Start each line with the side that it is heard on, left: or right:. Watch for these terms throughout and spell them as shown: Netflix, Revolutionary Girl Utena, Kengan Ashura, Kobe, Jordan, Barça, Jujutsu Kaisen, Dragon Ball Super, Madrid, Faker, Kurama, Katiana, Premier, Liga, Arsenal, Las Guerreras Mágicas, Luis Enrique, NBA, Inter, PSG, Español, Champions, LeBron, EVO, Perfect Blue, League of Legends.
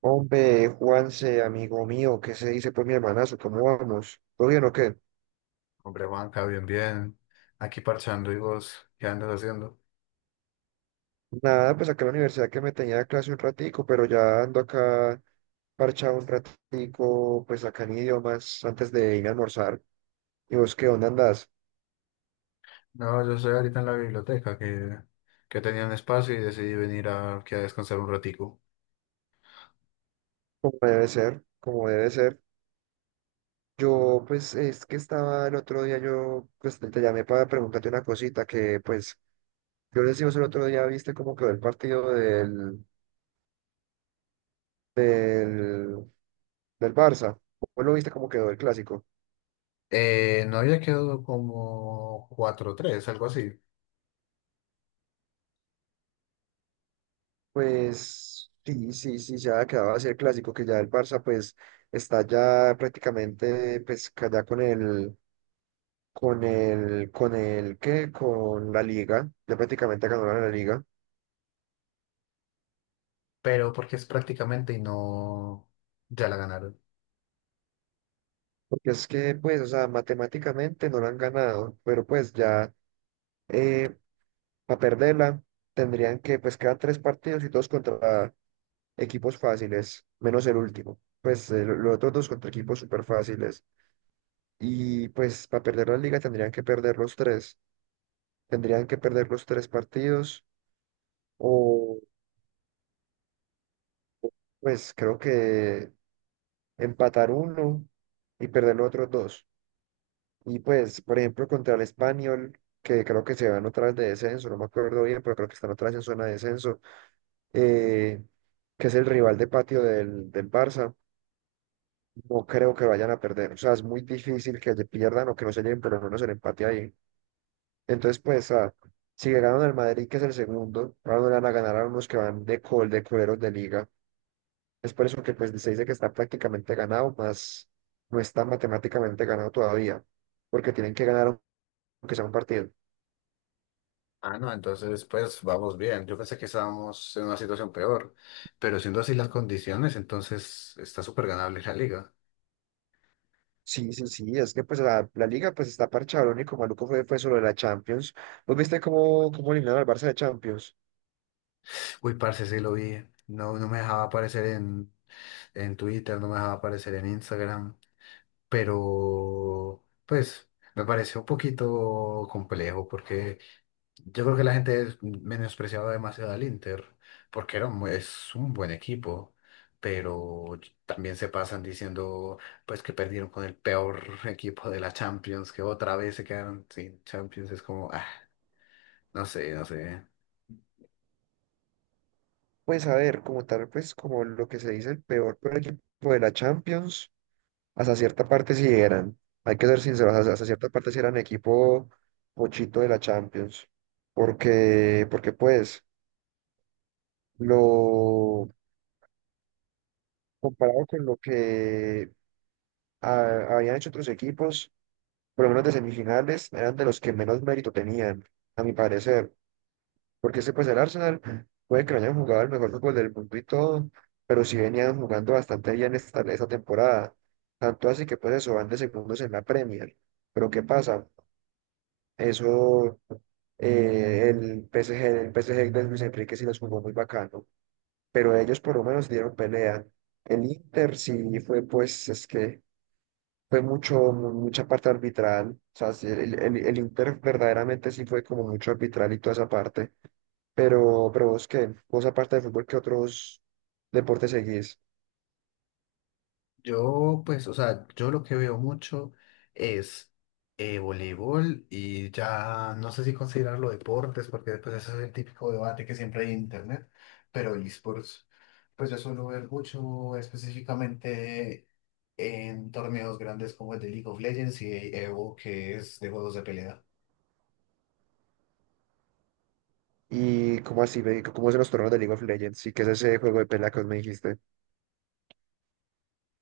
right: Hombre, Juanse, amigo mío, ¿qué se dice? Pues mi hermanazo, ¿cómo vamos? ¿Todo bien o qué?
left: Hombre, Juanca, bien, bien. Aquí parchando y vos, ¿qué andas haciendo?
right: Nada, pues acá en la universidad que me tenía clase un ratico, pero ya ando acá parchado un ratico, pues acá en idiomas, antes de irme a almorzar. ¿Y vos qué onda andás?
left: No, yo estoy ahorita en la biblioteca que tenía un espacio y decidí venir aquí a descansar un ratico.
right: Como debe ser, como debe ser. Yo, pues, es que estaba el otro día, yo, pues, te llamé para preguntarte una cosita que, pues, yo les decimos el otro día, ¿viste cómo quedó el partido del, del Barça? ¿Vos lo viste cómo quedó el clásico?
left: No había quedado como cuatro tres, algo así,
right: Pues sí, sí, sí, ya quedaba así el clásico, que ya el Barça pues está ya prácticamente pues ya con el, ¿qué? Con la Liga, ya prácticamente ganaron la Liga,
left: pero porque es prácticamente y no, ya la ganaron.
right: porque es que pues, o sea, matemáticamente no la han ganado, pero pues ya para perderla tendrían que pues quedar tres partidos y todos contra equipos fáciles, menos el último, pues los otros dos contra equipos súper fáciles, y pues para perder la Liga tendrían que perder los tres. Tendrían que perder los tres partidos o pues creo que empatar uno y perder los otros dos. Y pues, por ejemplo, contra el Español, que creo que se van otra vez de descenso, no me acuerdo bien, pero creo que están otra vez en zona de descenso, eh, que es el rival de patio del Barça, no creo que vayan a perder. O sea, es muy difícil que le pierdan o que no se lleven por lo menos el empate ahí. Entonces, pues, si le ganan al Madrid, que es el segundo, ahora no le van a ganar a unos que van de de coleros de liga. Es por eso que pues se dice que está prácticamente ganado, más no está matemáticamente ganado todavía, porque tienen que ganar aunque sea un partido.
left: Ah, no, entonces pues vamos bien. Yo pensé que estábamos en una situación peor, pero siendo así las condiciones, entonces está súper ganable la liga.
right: Sí, sí, sí, es que pues la liga pues está parchada, lo único maluco fue solo la Champions. ¿Vos viste cómo eliminaron al Barça de Champions?
left: Uy, parce, sí lo vi. No, no me dejaba aparecer en Twitter, no me dejaba aparecer en Instagram, pero pues me pareció un poquito complejo porque yo creo que menospreciaba demasiado al Inter, porque es un buen equipo, pero también se pasan diciendo pues que perdieron con el peor equipo de la Champions, que otra vez se quedaron sin Champions, es como, ah, no sé, no sé.
right: Pues a ver, como tal, pues como lo que se dice, el peor equipo de la Champions, hasta cierta parte sí eran, hay que ser sinceros, hasta cierta parte sí eran equipo pochito de la Champions, porque pues lo comparado con lo que habían hecho otros equipos, por lo menos de semifinales, eran de los que menos mérito tenían, a mi parecer. Porque ese, pues el Arsenal, puede que no hayan jugado el mejor fútbol del mundo y todo, pero sí venían jugando bastante bien esta temporada. Tanto así que, pues eso, van de segundos en la Premier. Pero ¿qué pasa? Eso, el P S PSG, el PSG de Luis Enrique sí los jugó muy bacano, pero ellos por lo menos dieron pelea. El Inter sí fue, pues, es que fue mucho, mucha parte arbitral, o sea, sí, el Inter verdaderamente sí fue como mucho arbitral y toda esa parte, pero vos qué, vos aparte de fútbol, ¿qué otros deportes seguís?
left: Yo, pues, o sea, yo lo que veo mucho es voleibol y ya no sé si considerarlo deportes, porque después ese es el típico debate que siempre hay en internet, pero esports, pues yo suelo ver mucho específicamente en torneos grandes como el de League of Legends y de EVO, que es de juegos de pelea.
right: Y cómo así, cómo es los torneos de League of Legends, sí, que es ese juego de pelea que vos me dijiste.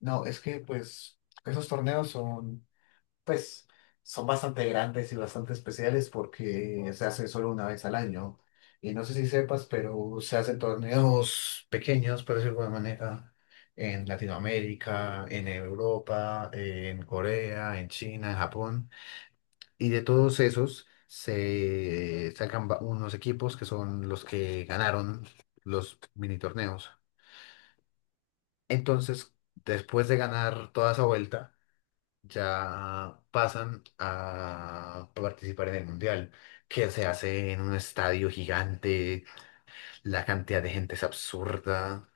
left: No, es que pues esos torneos son pues son bastante grandes y bastante especiales porque se hace solo una vez al año. Y no sé si sepas, pero se hacen torneos pequeños, por decirlo de alguna manera, en Latinoamérica, en Europa, en Corea, en China, en Japón. Y de todos esos se sacan unos equipos que son los que ganaron los mini torneos. Entonces, después de ganar toda esa vuelta, ya pasan a participar en el mundial, que se hace en un estadio gigante, la cantidad de gente es absurda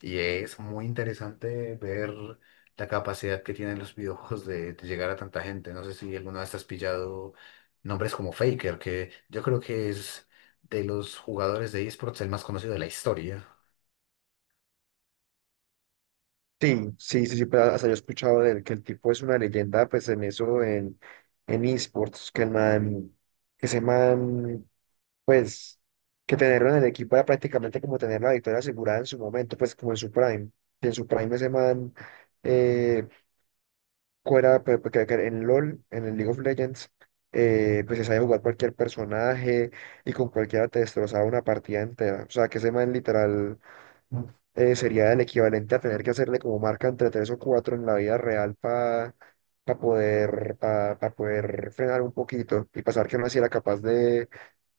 left: y es muy interesante ver la capacidad que tienen los videojuegos de llegar a tanta gente. No sé si alguna vez has pillado nombres como Faker, que yo creo que es de los jugadores de esports el más conocido de la historia.
right: Sí, sí, sí, sí, pero hasta yo he escuchado de él, que el tipo es una leyenda, pues en eso, en esports, que el man, que ese man pues que tenerlo en el equipo era prácticamente como tener la victoria asegurada en su momento, pues como en su prime. Y en su prime ese man, eh, fuera, que en LOL, en el League of Legends, pues se sabe jugar cualquier personaje y con cualquiera te destrozaba una partida entera. O sea, que ese man literal sería el equivalente a tener que hacerle como marca entre tres o cuatro en la vida real para para poder frenar un poquito y pasar que no así era capaz de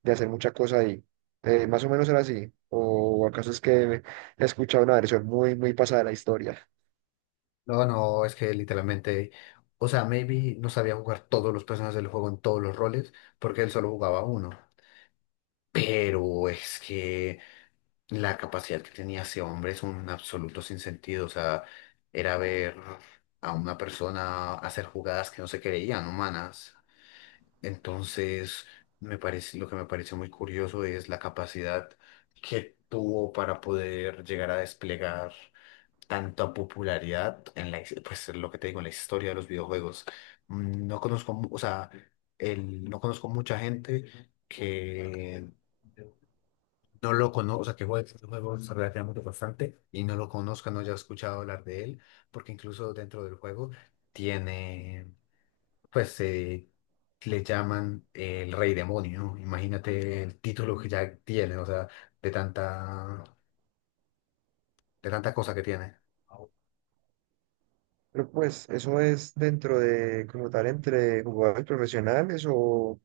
right: hacer mucha cosa ahí. Más o menos era así. ¿O acaso es que he escuchado una versión muy, muy pasada de la historia?
left: No, no, es que literalmente, o sea, maybe no sabía jugar todos los personajes del juego en todos los roles, porque él solo jugaba uno. Pero es que la capacidad que tenía ese hombre es un absoluto sinsentido. O sea, era ver a una persona hacer jugadas que no se creían humanas. Entonces, me parece, lo que me pareció muy curioso es la capacidad que tuvo para poder llegar a desplegar tanta popularidad en pues lo que te digo, en la historia de los videojuegos. No conozco, o sea, no conozco mucha gente que no lo conozca, o sea, que juegue este juego relativamente bastante y no lo conozca, no haya escuchado hablar de él, porque incluso dentro del juego tiene, pues, le llaman el Rey Demonio. Imagínate el título que ya tiene, o sea, de tanta, de tanta cosa que tiene.
right: Pero pues, ¿eso es dentro de, como tal, entre jugadores profesionales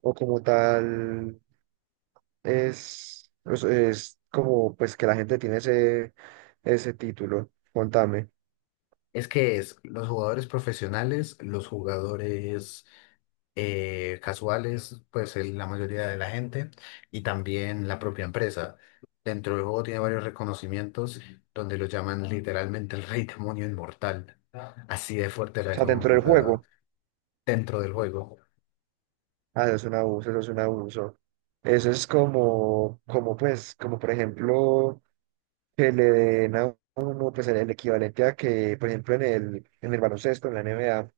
right: o como tal es como pues que la gente tiene ese título? Contame. O
left: Es que es los jugadores profesionales, los jugadores casuales, pues la mayoría de la gente, y también la propia empresa. Dentro del juego tiene varios reconocimientos donde lo llaman literalmente el rey demonio inmortal. Así de fuerte era
right: sea,
left: ese
right: dentro
left: hombre, o
right: del
left: sea,
right: juego.
left: dentro del juego.
right: Ah, eso es un abuso, eso es un abuso. Eso es como, como pues, como por ejemplo, que le den a uno pues el equivalente a que, por ejemplo, en el baloncesto, en la NBA,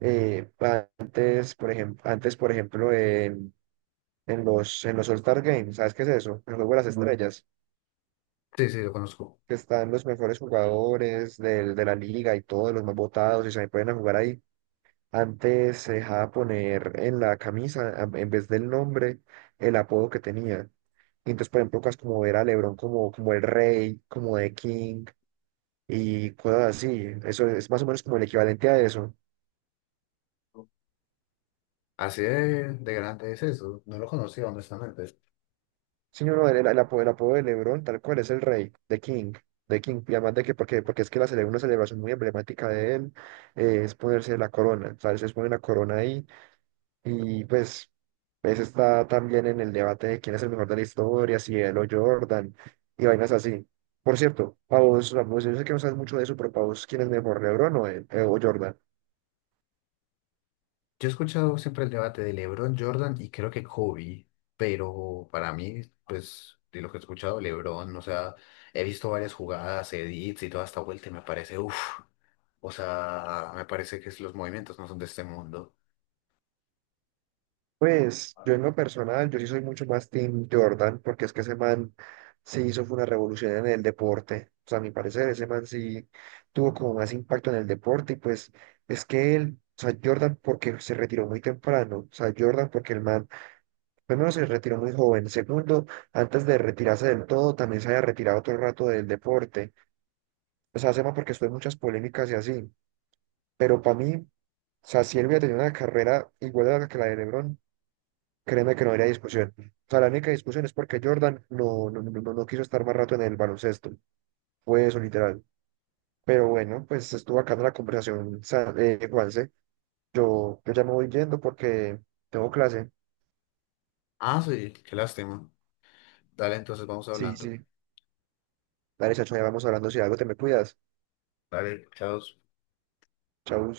right: eh, antes, por ejemplo, en, en los All-Star Games, ¿sabes qué es eso? El juego de las Ujú estrellas,
left: Sí, sí, lo conozco.
right: que están los mejores jugadores del, de la liga y todos los más votados y se pueden a jugar ahí. Antes se dejaba poner en la camisa, en vez del nombre, el apodo que tenía. Y entonces, por ejemplo, cosas como ver a LeBron como, como el rey, como The King, y cosas así. Eso es más o menos como el equivalente a eso.
left: Así de grande es eso. No lo conocía, honestamente.
right: Sí, no, no, el, el apodo de LeBron, tal cual, es el rey, The King, The King. Y además de que, porque, porque es que una celebración muy emblemática de él es ponerse la corona, ¿sabes? Es poner la corona ahí y pues, pues está también en el debate de quién es el mejor de la historia, si él o Jordan y vainas así. Por cierto, para vos, a vos, yo sé que no sabes mucho de eso, pero para vos, ¿quién es mejor, LeBron o, o Jordan?
left: Yo he escuchado siempre el debate de LeBron, Jordan y creo que Kobe, pero para mí, pues, de lo que he escuchado, LeBron, o sea, he visto varias jugadas, edits y toda esta vuelta y me parece, uff, o sea, me parece los movimientos no son de este mundo.
right: Pues yo en lo personal, yo sí soy mucho más Team Jordan, porque es que ese man se hizo fue una revolución en el deporte. O sea, a mi parecer, ese man sí tuvo como más impacto en el deporte y pues es que él, o sea, Jordan porque se retiró muy temprano, o sea, Jordan porque el man, primero se retiró muy joven, segundo, antes de retirarse del todo, también se había retirado otro rato del deporte. O sea, ese man porque estuvo en muchas polémicas y así, pero para mí, o sea, si él hubiera tenido una carrera igual a la que la de LeBron, créeme que no habría discusión. O sea, la única discusión es porque Jordan no quiso estar más rato en el baloncesto. Fue eso, literal. Pero bueno, pues estuvo acá en la conversación, Juanse. Yo ya me voy yendo porque tengo clase.
left: Ah, sí, qué lástima. Dale, entonces vamos
right: Sí,
left: hablando.
right: sí. Dale, chacho, ya vamos hablando. Si algo te me cuidas.
left: Dale, chao.
right: Chau.